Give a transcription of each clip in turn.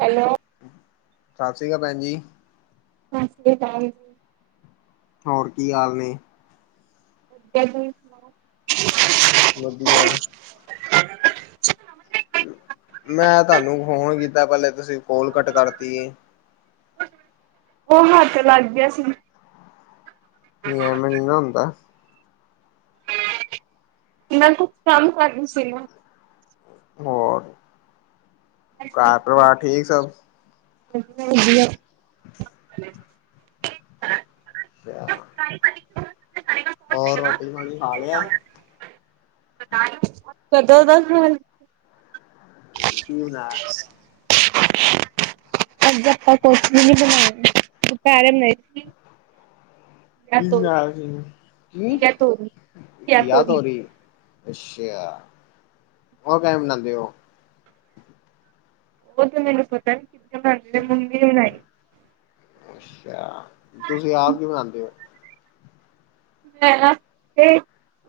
Hello. ਸਤਿ ਸ੍ਰੀ ਅਕਾਲ ਭੈਣ ਜੀ। ਸਸਰੀ ਕਾਲ ਜੀ। ਹੋਰ ਕੀ ਹਾਲ ਨੇ? [unintelligible] ਵਧੀਆ। ਮੈਂ ਤੁਹਾਨੂੰ ਫੋਨ ਕੀਤਾ, ਪਹਿਲੇ ਤੁਸੀਂ ਕੋਲ ਕੱਟ ਕਰਤੀ ਏ ਓ ਹੱਥ ਲੱਗ ਗਿਆ ਸੀ। ਨੀ ਐਮੇ ਨੀ ਨਾ ਹੁੰਦਾ ਮੈਂ ਕੁਝ ਕੰਮ ਕਰਦੀ ਸੀ ਨਾ ਹੋਰ ਘਰ ਪਰਿਵਾਰ ਠੀਕ ਸਭ? ਵਧੀਆ-ਵਧੀਆ। [inaudible] [unintelligible] [unintelligible] ਹੋਰ ਰੋਟੀ-ਪਾਣੀ ਖਾ ਲਿਆ। [unintelligible] ਕਦੋਂ ਦਾ ਖਾ ਕੀ ਬਣਾਇਆ? ਅੱਜ ਆਪਾਂ ਕੁਛ ਵੀ ਨੀਂ ਬਣਾਇਆ ਦਪੈਰੇ ਮੇਂ। ਕੀ ਬਣਾਇਆ ਤੋਰੀ ਸੀ। ਕੀ? ਘੀਆ ਤੋਰੀ ਘੀਆ ਤੋਰੀ। ਅੱਛਾ, ਹੋਰ ਕੈਵੇਂ ਬਣਾਂਦੇ ਓ। ਓ ਤੇ ਮੈਨੂੰ ਪਤਾ ਏ [unintelligible] ਮੰਮੀ ਨੇ ਬਣਾਈ। ਅੱਛਾ, ਤੁਸੀਂ ਆਪ ਕਿ ਬਨਾਂਦੇ ਓ। ਮੈਂ ਨਾ ਤੇ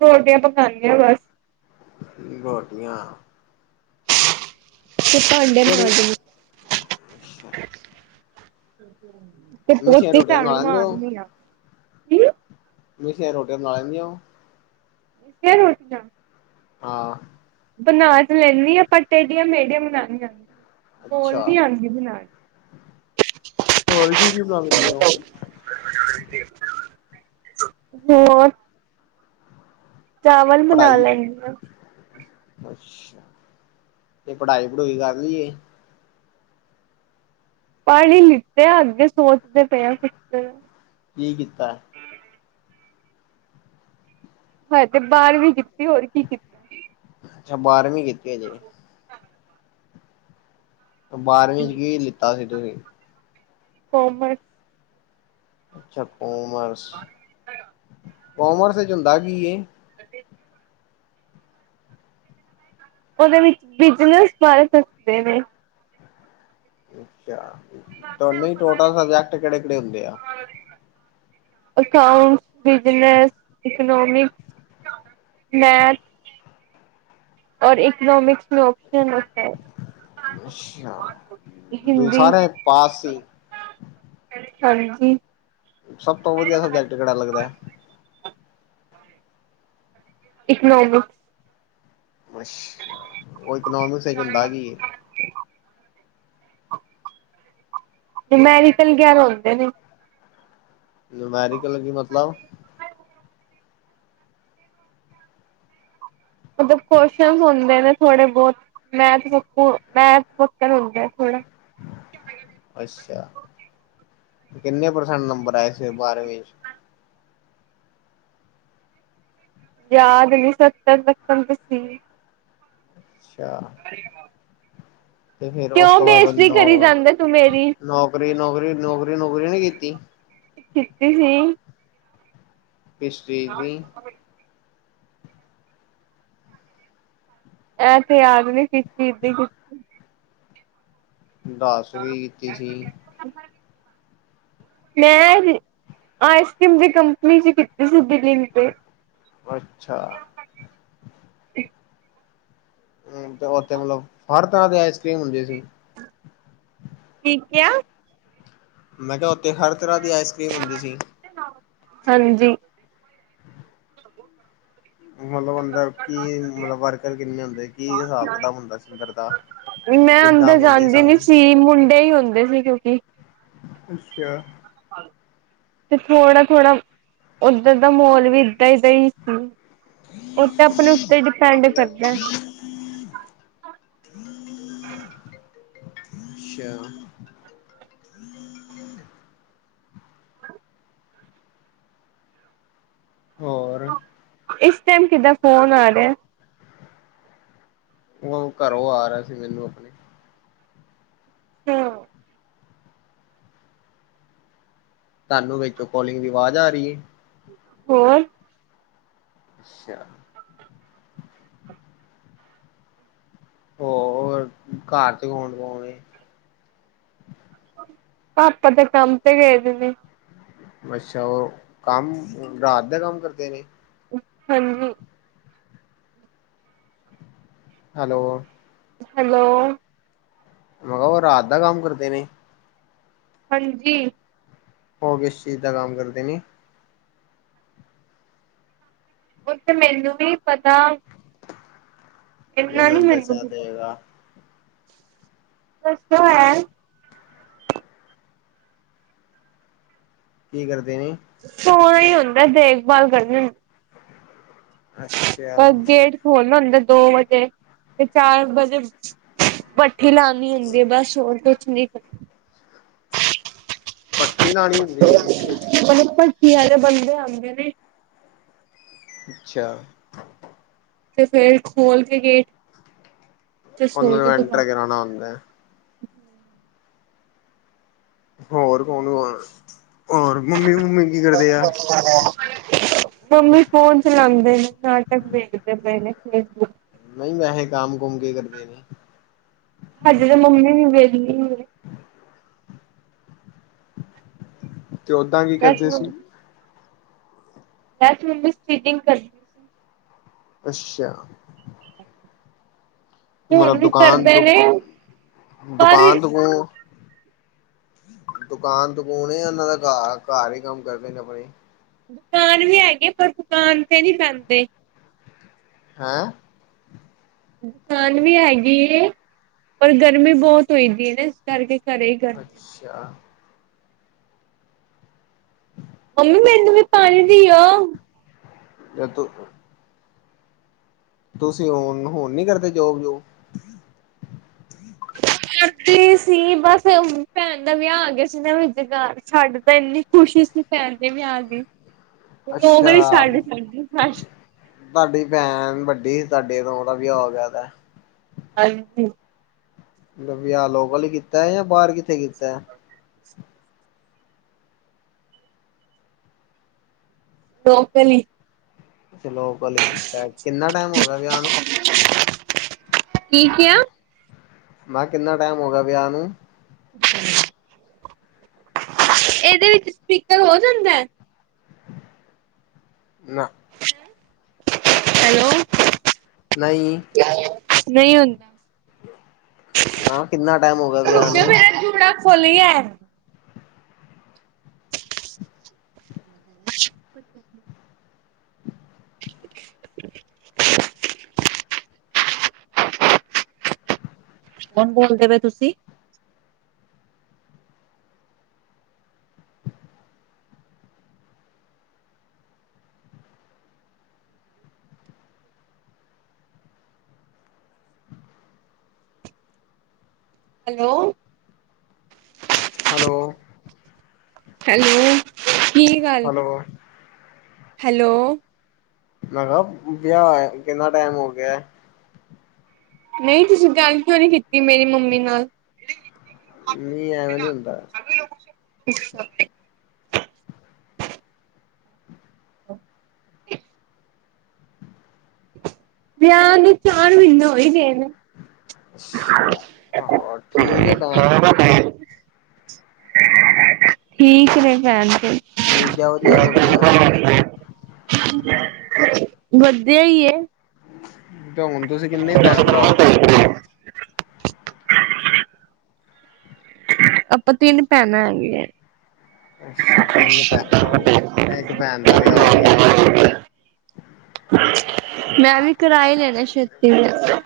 ਰੋਟੀਆਂ ਪਕਾਨੇ ਆ ਬਸ। ਰੋਟੀਆਂ। ਤੇ ਭਾਂਡੇ ਕਿਹੜੀ? ਮਾਂਜਣੀ ਤੇ ਮਿੱਸੀਆਂ ਓਥੇ ਰੋਟੀਆਂ ਬਣਾ ਝਾੜੂ ਲੈਂਦੇ ਹੋ ਮਾਰਣੀ ਆਂ। ਮਿੱਸੀਆਂ ਰੋਟੀਆਂ ਬਣਾ ਲੈਂਣੇ ਓਂ। ਫੇਰ ਰੋਟੀਆਂ। ਹਾਂ। ਬਣਾ ਤੇ ਲੈਂਣੀ ਆਂ ਪਰ ਟੇਡੀਆਂ-ਮੇਡੀਆਂ ਬਣਾਣੀ ਆਂ। ਅੱਛਾ, ਹੋਰ ਕੀ-ਕੀ ਬਣਾ ਲੈਂਦੇ ਓ? [unintelligible] ਹੋਰ। ਚਾਵਲ ਬਣਾ ਪੜ੍ਹਾਈ ਲੈਂਣੀ ਆਂ। ਅੱਛਾ ਤੇ ਪੜ੍ਹਾਈ-ਪੜੁਈ ਕਰ ਲੀਏ? ਪੜੱ ਈ ਲਿੱਤਾ ਅੱਗੇ ਸੋਚਦੇ ਪਏ ਆਂ ਕੁਛ ਕੀ ਕੀਤਾ ਐ? ਹਜੇ ਤੇ ਬਾਰਵੀਂ ਕੀਤੀ, ਹੋਰ ਕੀ ਕੀਤ ਅੱਛਾ ਬਾਰਵੀਂ ਕੀਤੀ ਹਜੇ। ਬਾਰਵੀਂ ਚ ਕੀ ਲਿੱਤਾ ਸੀ ਤੁਸੀਂ। ਕਾੱਮਰਸ। ਅੱਛਾ, ਕੋਮਰਸ। ਕੋਮਰਸ ਇੱਚ ਹੁੰਦਾ ਕੀ ਐ? [inaudible] ਓਦੇ ਵਿੱਚ ਬਿਜਨਸ ਬਾਰੇ ਦੱਸਦੇ ਨੇ। ਅੱਛਾ। ਤੋਂ ਨਈਂ ਟੋਟਲ ਸਬਜੈਕਟ ਕੇੜੇ-ਕੇੜੇ ਹੁੰਦੇ ਆ? Accounts, business, economics, math. ਔਰ ਇਕਨੋਮਿਕਸ ਮੇਂ ਓਪਸ਼ਨ [unintelligible] ਹੈ। ਅੱਛਾ, ਤੂਹੀਂ ਹਿੰਦੀ ਸਾਰੇ ਪਾਸ ਸੀ। ਹਾਂਜੀ। ਸਭ ਤੋਂ ਵਧੀਆ ਸਬਜੇਟ ਕੇੜਾ ਲੱਗਦਾ ਐ। ਇਕਨੋਮੀਕਸ। ਅੱਛਾ। ਓ ਇਕਨੋਮਿਕਸ ਵਿਚ ਹੁੰਦਾ ਕੀ ਐ? ਨੋਮੈਰਿਕਲ ਵੇਗੇਰਾ ਹੁੰਦੇ ਨੇ। ਨੋਮੇਰਿਕਲ ਦਾ ਕੀ ਮਤਲਬ? ਮਤਲਬ ਕੁਅਸ਼ਚਨ ਹੁੰਦੇ ਨੇ ਥੋੜੇ-ਬੋਤ ਮੈਥ ਵਕੂਂ, ਮੈਥ ਵੱਕਣ ਹੁੰਦਾ ਥੋੜ੍ਹਾ। ਅੱਛਾ, ਕਿੰਨੇ ਪਰਸੈਂਟ ਨੰਬਰ ਆਏ ਸੀ ਬਾਰਵੀਂ ਚ। ਯਾਦ ਨੀਂ, ਸੱਤਰ ਤਕੱਣ ਤੇ ਸੀ। ਅੱਛਾ [inaudible] ਤੇ ਫੇਰ ਉਸ ਕਿਉਂ ਤੋਂ ਬਾਅਦ ਬੇਇਜ਼ਤੀ ਕਰੀ ਨੌ ਜਾਂਦਾ ਤੂੰ ਮੇਰੀ ਨੌਕਰੀ, ਨੌਕਰੀ ਨੌਕਰੀ-ਨੂੰਕਰੀ ਨੀਂ ਕੀਤੀ। ਕੀਤੀ ਸੀ। ਕਿਸ ਚੀਜ਼ ਦੀ। ਐ ਤੇ ਯਾਦ ਨੀ ਦਸ ਵੀ ਕੀਤੀ ਸੀ। ਮੈਂ ਆਈਸਕ੍ਰੀਮ ਦੀ ਕੰਪਨੀ'ਚ ਕੀਤੀ ਸੀ ਦਿੱਲੀ ਤੇ। ਅੱਛਾ। ਹੂੰ ਤੇ ਉੱਥੇ ਮਤਲਬ, ਹਰ ਤਰ੍ਹਾਂ ਦੀ ਆਈਸਕਰ੍ਰੀਮ ਹੁੰਦੀ ਸੀ। ਕੀ ਕਿਆ ਮੈਂ ਕਿਹਾ, ਓਥੇ ਹਰ ਤਰ੍ਹਾਂ ਦੀ ਆਈਸਕ੍ਰੀਮ ਹੁੰਦੀ ਸੀ। ਹਾਂਜੀ। ਮਤਲਬ ਅੰਦਰ ਕੀ ਮਤਲਬ, ਵੱਰਕਰ ਕਿੰਨੇ ਹੁੰਦੇ, ਕੀ ਹਿਸਾਬ-ਕਿਤਾਬ ਹੁੰਦਾ ਅੰਦਰ ਦਾ। ਮੈਂ ਕਿੱਦਾਂ ਅੰਦਰ ਬੰਦੇ ਜਾਂਦੀ ਨੀ ਸੀ, ਮੁੰਡੇ ਹੀ ਹੁੰਦੇ ਸੀ ਕਿਉਂਕਿ। ਅੱਛਾ। ਤੇ ਥੋੜਾ-ਥੋੜਾ ਓਧਰ ਦਾ ਮਾਹੋਲ ਵੀ ਏਦਾਂ ਦਾ ਹੀ ਸੀ। ਉਹ ਤੇ ਆਪਣੇ ਉੱਤੇ ਡਿਪੈਂਡ ਕਰਦਾ। ਅੱਛਾ। ਹੋਰ। ਇਸ ਟਾਈਮ ਕਿਦਾ ਫੋਨ ਆ ਰਿਹਾ। ਉਹ ਘਰੋਂ ਆ ਰਿਹਾ ਸੀ, ਮੈਨੂੰ ਆਪਣੇ। ਤੇ ਹਾਂ। ਤੁਹਾਨੂੰ ਵਿੱਚੋਂ ਕੋਲਿੰਗ ਦੀ ਆਵਾਜ਼ ਆ ਰਹੀ ਹੈ। ਹੋਰ ਅੱਛਾ। ਹੋਰ ਘਰ'ਚ ਕੋਣ-ਕੋਣ ਏ। ਪਾਪਾ ਤੇ ਕੰਮ ਤੇ ਗਏ ਜੀ ਨੇ। ਅੱਛਾ, ਉਹ ਕੰਮ, ਰਾਤ ਦਾ ਕੰਮ ਕਰਦੇ ਨੇ। ਹਾਂਜੀ। ਹੈਲੋ। ਹੈਲੋ। ਉਹ ਰਾਤ ਦਾ ਕੰਮ ਕਰਦੇ ਨੇ। ਹਾਂਜੀ। ਹੋ ਕਿਸ ਇਸ ਚੀਜ਼ ਦਾ ਕੰਮ ਕਰਦੇ ਨੇ। ਉਹ ਤੇ ਮੈਨੂੰ ਨਹੀਂ ਪਤਾ। ਇਹ ਤੇ ਇੰਨਾ ਨੀ ਹੁਣ ਮੈਨੂੰ ਦਸਣਾ ਪਏਗਾ। [unintelligible] ਕੀ ਕਰਦੇ ਨੇ? ਸੋਣਾ ਹੀ ਹੁੰਦਾ, ਦੇਖਭਾਲ ਕਰਦੇ ਨੇ। ਅੱਛਾ ਬਸ ਗੇਟ ਖੋਲਣਾ ਹੁੰਦਾ ਦੋ ਵਜੇ। ਤੇ ਚਾਰ ਵਜੇ ਭੱਠੀ ਲਾਣੀ ਹੁੰਦੀ ਹੈ, ਬਸ ਹੋਰ ਕੁਛ ਨੀ। ਭੱਠੀ ਲਾਉਣੀ ਹੁੰਦੀ ਐ। ਤੈਨੂੰ ਪਤਾ [inaudible] ਕਿ ਇਹੋ ਜਿਹੇ ਬੰਦੇ ਆਉਂਦੇ ਨੇ। ਅੱਛਾ। ਤੇ ਫੇਰ ਖੋਲ ਕੇ ਗੇਟ ਤੇ ਸੋ ਉਹਨਾਂ ਨੂੰ ਜਾਓ ਐਂਟਰ ਦੁਬਾਰਾ ਕਰਾਨਾ ਹੁੰਦਾ ਹੈ। ਹੋਰ ਕੌਣ ਵਾ, ਹੋਰ [unintelligible] ਮੰਮੀ ਕੀ ਕਰਦੇ ਆ। ਮੰਮੀ ਫੋਨ ਚਲਾਉਂਦੇ ਨੇ, ਨਾਟਕ ਵੇਖਦੇ ਪਏ ਨੇ ਫੇਸਬੁੱਕ ਨਹੀਂ ਵੈਸੇ ਕੰਮ -ਕੁਮ ਕੀ ਕਰਦੇ ਨੇ। ਹਜੇ ਤਾਂ ਮੰਮੀ ਵੀ ਵਿਹਲੀ ਏ। ਤੇ ਉੱਦਾਂ ਕੀ ਵੈਸੇ ਕਰਦੇ ਸੀ? ਵੈਸੇ ਮੰਮੀ ਸਟੀਚਿੰਗ ਕਰਦੀ। ਸੀ ਅੱਛਾ। ਹੁਣ ਮਤਲਬ ਵੀ ਦੁਕਾਨ ਕਰਦੇ ਨੇ ਦੁਕ- ਪਰ ਦੁਕਾਨ ਦੁਕਾਨ ਦੁਕਾਨ -ਦੁਕੂਨ ਉਹਨਾਂ ਦਾ। ਘ -ਘਰ ਹੀ ਕੰਮ ਕਰਦੇ ਨੇ ਆਪਣੇ। ਦੁਕਾਨ ਵੀ ਹੈਗੀ, ਪਰ ਦੁਕਾਨ ਤੇ ਨਹੀਂ ਬੈਂਦੇ ਹੈ। ਦੁਕਾਨ ਵੀ ਹੈਗੀ ਐਂ। ਪਰ ਗਰਮੀ ਬਹੁਤ ਹੋਈ ਪੀ ਹੈ ਨਾ। ਇਸ ਕਰਕੇ ਘਰੇ ਕਰਦੇ। ਅੱਛਾ। ਮੰਮੀ ਮੈਨੂੰ ਵੀ ਪਾਣੀ ਦੇਈਂ ਉ। ਇਹ‌ ਤੁਕ ਤੁਸੀਂ ਹੋਣ ਨੂੰ ਹੁਣ ਨੀ ਕਰਦੇ ਜੋਬ- ਜੂਬ ਟ ਕਰਦੀ ਸੀ। ਬਸ ਭੈਣ ਦਾ ਵਿਆਹ ਆ ਗਿਆ ਸੀ। ਵਿਆਹ ਵਿਚਕਾਰ ਸਾਡੇ ਤਾਂ ਇੰਨੀ ਖੁਸ਼ੀ ਸੀ। ਭੈਣ ਦੇ ਵਿਆਹ ਦੀ। [inaudible] ਉਵੇਂ ਛੱਡ ਦਿੱਤੇ ਸੀ ਫਿਰ ਬਸ। ਤੁਹਾਡੀ ਭੈਣ ਵੱਡੀ। ਤੁਹਾਡੇ ਤੋਂ ਉਹਦਾ ਵਿਆਹ ਹੋ ਗਿਆ ਦਾ। ਹਾਂਜੀ। ਉਹਦਾ ਵਿਆਹ ਲੋਕਲ ਕੀਤਾ ਬਾਹਰ ਕਿੱਥੇ ਕੀਤਾ ਐ। ਸੀ ਲੋਕਲ ਈ। ਅੱਛਾ ਲੋਕਲ ਹੀ ਕੀਤਾ। ਕਿੰਨਾ ਟਾਈਮ ਹੋ ਗਿਆ ਵਿਆਹ ਨੂੰ? ਕੀ ਕਿਹਾ। ਮੈਂ ਕਿਹਾ ਕਿੰਨਾ ਟਾਈਮ ਹੋ ਗਿਆ ਵਿਆਹ ਨੂੰ? ਇਹਦੇ ਵਿੱਚ ਸਪੀਕਰ ਹੋ ਜਾਂਦਾ ਐ? ਨਾ। ਹੈਲੋ। ਨਹੀਂ। ਨਹੀਂ ਹੁੰਦਾ। ਮੈਂ ਕਿੰਨਾ ਟਾਈਮ ਹੋ ਗਿਆ ਵਿਆਹ ਰੁਕੋ ਜ਼ਰਾ, ਨੂੰ ਮੇਰਾ ਜੂੜਾ ਖੁੱਲ ਗਿਆ ਐ। [inaudible] [inaudible] ਕੌਣ ਬੋਲਦੇ ਪ ਤੁਸੀਂ ਹੈਲੋ। ਹੈਲੋ। ਹੈਲੋ ਕੀ ਗੱਲ ਹੋਰ ਹੈਲੋ ਮੈਂ ਕਿਹਾ ਵਿਆਹ ਹੋਈਏ ਕਿੰਨਾ ਟਾਈਮ ਹੋ ਗਿਆ ਨਹੀਂ ਤੁਸੀਂ ਗੱਲ ਕਿਉਂ ਨਹੀਂ ਕੀਤੀ ਮੇਰੀ ਮੰਮੀ ਨਾਲ ਨਹੀਂ ਖ ਐਵੇਂ ਨੀ ਹੁੰਦਾ ਸ ਲੋਕੇ ਬ ਵਿਆਹ ਦੇ ਚਾਰ ਮਹੀਨੇ ਹੋ ਹੀ ਗਏ ਨੇ। ਅੱਛਾ, ਹਾਂ ਔਰ ਠੀਕ ਐ ਮੈਮ। ਠੀਕ ਐ ਫੇਰ ਮੈਮ ਫਿਰ। ਜੀਜਾ ਵਧੀਆ ਮਿਲ ਗਿਆ ਵਧੀਆ ਹੀ ਏ। ਤੇ ਹੁਣ ਤੁਸੀਂ ਕਿੰਨੇ ਭੈਣ ਭਰਾ ਓ? ਆਪਾਂ ਤਿੰਨ ਭੈਣਾਂ ਹੈਗੀਆਂ। ਅੱਛਾ ਤਿੰਨ ਭੈਣਾਂ ਹੋ, ਹੈਗੀਆਂ ਇੱਕ ਭੈਣ ਦਾ ਵਿਆਹ ਹੋ ਗਿਆ। ਮੈਂ ਵੀ ਕਰਾਏ ਲੈ ਲਿਆ ਛੇਤੀ ਨਾਲ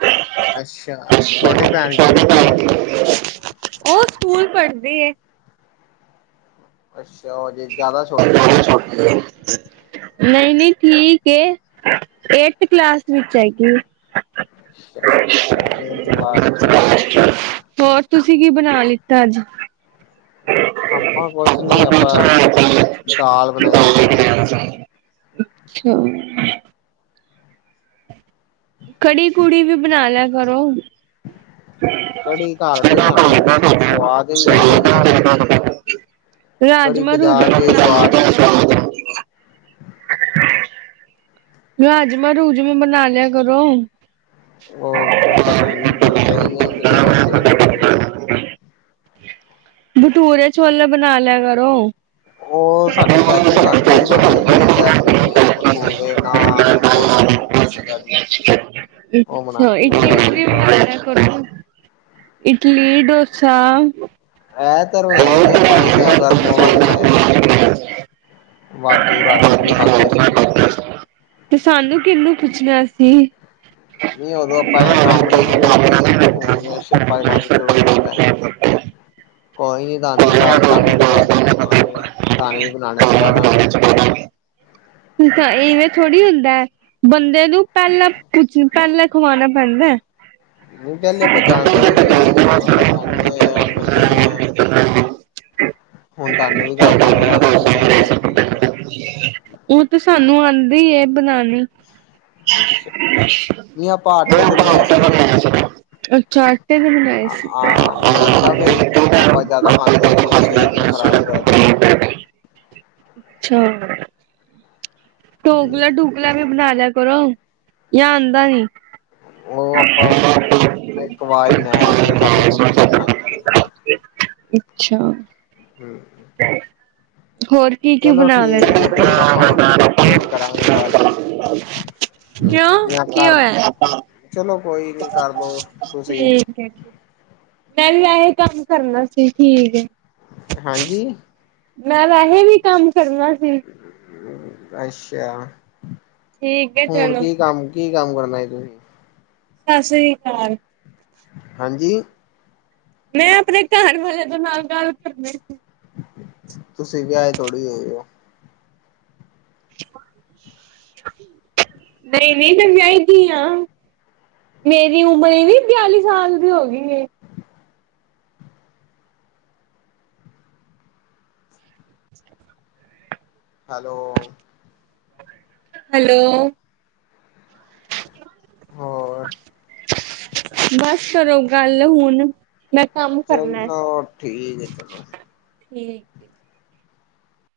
ਅੱਛਾ, ਤੇ [inaudible] ਛੋਟੀ ਭੈਣ ਕੀ ਕਰਦੀ ਏ? ਉਹ ਸਕੂਲ ਪੜ੍ਹਦੇ ਐ। ਅੱਛਾ ਓ ਅਜੇ ਜ਼ਿਆਦਾ ਛੋਟੀ ਏ। [unintelligible] ਨਹੀਂ ਨਹੀਂ ਠੀਕ ਏ, ਏਥ ਕਲਾਸ ਵਿੱਚ ਹੈਗੀ ਏ। ਅੱਛਾ, ਫੇਰ ਤੇ ਲਾਸਟ ਏ। ਹੋਰ ਤੁਸੀਂ ਕੀ ਬਣਾ ਲਿੱਤਾ ਅੱਜ? ਆਪਾਂ ਕੁਛ ਨੀ ਆਪਾਂ ਅੱਛਾ ਅੱਜ ਦਾਲ ਬਣਾਈ ਸੀ। [unintelligible] ਅੱਛਾ। ਕੜੀ ਕੁੜੀ ਵੀ ਬਣਾ ਲਿਆ ਕਰੋ। ਕੜੀ ਘਰ ਦੀ ਸਾਨੂੰ ਸਵਾਦ ਹੀ ਨੀ ਲੱਗਦੀ ਜਦੋਂ ਬਣਦੀ ਐ। ਕੜੀ ਰਾਜਮਾਂ ਬਾਜ਼ਾਰ ਰੂਜਮਾ ਦੀ ਈ ਬਣਾ ਸੁਆਦ ਲਿਆ ਹੁੰਦੀ ਐ। ਕਰੋ। ਰਾਜਮਾਂਹ ਰੂਜਮਾ ਵੀ ਬਣਾ ਲਿਆ ਕਰੋ। ਉਹ ਪਤਾ ਨਹੀਂ ਬਣਦੇ ਹੀ ਨੇ ਜਦੋਂ ਬਣਦੇ ਹੋਣਗੇ। ਬਟੂਰੇ ਛੋਲੇ ਬਣਾ ਲਿਆ ਕਰੋ। ਉਹ ਸਾਡੀ ਚਾਚੀ ਬਣਾਉਂਦੀ, ਉਹਨਾ ਨੂੰ ਬੜੀ ਪੈਕੇ ਨੇ ਭਠੋਰੇ, ਨਾਨ ਔਰ ਸ਼ਡਿਊਲ। ਦੇਸੀ ਦਾਰੂ। ਅੱਛਾ [inaudible] ਚੀਜ਼ਾਂ [inaudible] ਇਡਲੀ, ਡੋਸਾ ਐਤਵਾਰ ਬਣਾਏ ਸੀ ਆਪਾਂ, ਇਸ ਐਤਵਾਰ ਮੋਮਜ਼ ਬਣਾਏ ਸੀ। [inaudible] ਵਾਧੂ ਰੱਜ ਕੇ ਖਾਧੇ ਸੀ ਤੇ ਸਾਨੂੰ ਕਿਹਨੂੰ ਪੁੱਛਣਾ ਸੀ। ਨਹੀਂ ਉਦੋਂ ਆਪਾਂ ਐ ਕੰਮ ਨੀ ਹਾਂਜੀ ਨਾ ਕਰਦੇ ਸੀ, ਹੁਣ ਆਪਾਂ ਐ ਕੰਮ ਸ਼ੁਰੂ ਕੀਤਾ। ਕੋਈ ਨੀ ਤੁਹਾਨੂੰ ਦੱਸ ਦਾਂਗੇ ਜਦੋਂ ਬਣਾਵਾਂਗੇ, ਤਹਾਨੂੰ ਵੀ ਬਣਾਣਾ ਸਿਖਾ ਦਾਂਗੇ। ਇਵੇਂ ਥੋੜ੍ਹੀ ਹੁੰਦਾ, ਬੰਦੇ ਨੂੰ ਪਹਿਲਾਂ ਪੁਛ ਪਹਿਲਾਂ ਖਵਾਣਾ ਪੈਂਦਾ। ਨਹੀਂ ਪਹਿਲੇ ਆਪਾਂ ਜਾਣਦੇ ਨੀ ਸੀ ਨਾ ਹੁਣ ਆਪਾਂ ਜਾਣਦੇ ਆ, ਮਿਲੇ ਆ। ਹਾਂਜੀ। ਹੁਣ ਤੁਹਾਨੂੰ ਵੀ ਦੱਸਦਾਂਗੇ ਰੈਸੇਪੀ ਕਿਵੇਂ ਬਣਦੀ ਏ। ਉਹ ਤਾਂ ਸਾਨੂੰ ਆਂਦੀ ਏ ਬਣਾਣੀ। ਅੱਛਾ, ਨਹੀਂ ਆਪਾਂ ਉਹ ਆਟੇ ਦੇ ਤਾਂ ਬਣਾਏ ਆਟੇ ਸੀ ਦਾ ਨਾ। ਬਣਾਇਆ ਸੀਗਾ। ਅੱਛਾ ਆਟੇ ਦੇ ਬਣਾਏ ਸੀ। ਹਾਂ ਮੈਦਾ ਫੇਰ ਆਪਾਂ ਜਿਆਦਾ ਖਾਂਦੇ ਨੀ ਉਹ ਸਿਹਤ ਨੂੰ ਖ਼ਰਾਬ ਕਰ ਕਰਦਾ। ਅੱਛਾ। ਡੋਕਲਾ ਡੂਕਲਾ ਵੀ ਬਣਾ ਲਿਆ ਕਰੋ ਜਾਂ ਆਂਦਾ ਨੀ। ਉਹ ਆਪਾਂ ਇੱਕ ਵਾਰ ਬਣਾਇਆ ਸੀ, ਉਹ ਸਾਡੇ ਮੰਮੀ ਬਣਾਂਦੀ ਏ। ਵੇਚ ਅੱਛਾ ਆ ਹੂੰ ਹੋਰ ਕੀ ਕੀ ਬਣਾ ਲੈ ਠੀਕ ਹੈ ਫੇਰ ਆਪਾਂ ਫੇਰ ਕਰਾਂਗੇ ਗੱਲ ਕਿਉਂ ਜਾਂ ਕੀ ਕਰ ਹੋਇਆ ਐ ਪਾਪਾਂ ਆ ਚਲੋ ਕੋਈ ਨੀ ਕਰਦੋ ਤੁਸੀਂ ਈ ਫੇਕ ਮੈਂ ਵੀ ਐਈ ਕੰਮ ਕਰਨਾ ਸੀ ਠੀਕ ਏ ਹਾਂਜੀ ਈ ਮੈਂ ਵੈਹੈ ਵੀ ਕੰਮ ਕਰਨਾ ਸੀ ਐਛਾ ਆ ਠੀਕ ਹੈ ਹੁਣ ਚਲੋ। ਕੀ ਕੰਮ ਕੀ ਕੰਮ ਕਰਨਾ ਤੂਹੀ ਸਸਰੀ ਕਾਲ ਆ ਹਾਂਜੀ ਈ ਮੈਂ ਆਪਣੇ ਘਰ ਵਾਲੇ ਦੇ ਨਾਲ ਗੱਲ ਕਰਦੀ ਸੀ ਈ ਤੁਸੀਂ ਵਿਆਏ ਥੋੜੀ ਹੋਏ ਓ ਦਰੇ ਏ ਨਹੀਂ ਤਾਂ ਵਿਆਹੀ ਦੀ ਐ ਮੇਰੀ ਉਮਰ ਇਹ ਈ ਬਿਆਲੀ ਸਾਲ ਦੀ ਹੋ ਗਈ ਏ ਹੈਲੋ ਓ ਹੈਲੋ ਓ ਹੋਰ ਬਸ ਕਰੋ ਗੱਲ ਹੁਣ ਮੈਂ ਕੰਮ ਕਰਨੇ ਐ ਚਲੋ ਠੀਕ ਐ ਚਲੋ ਓ ਠੀਕ ਏ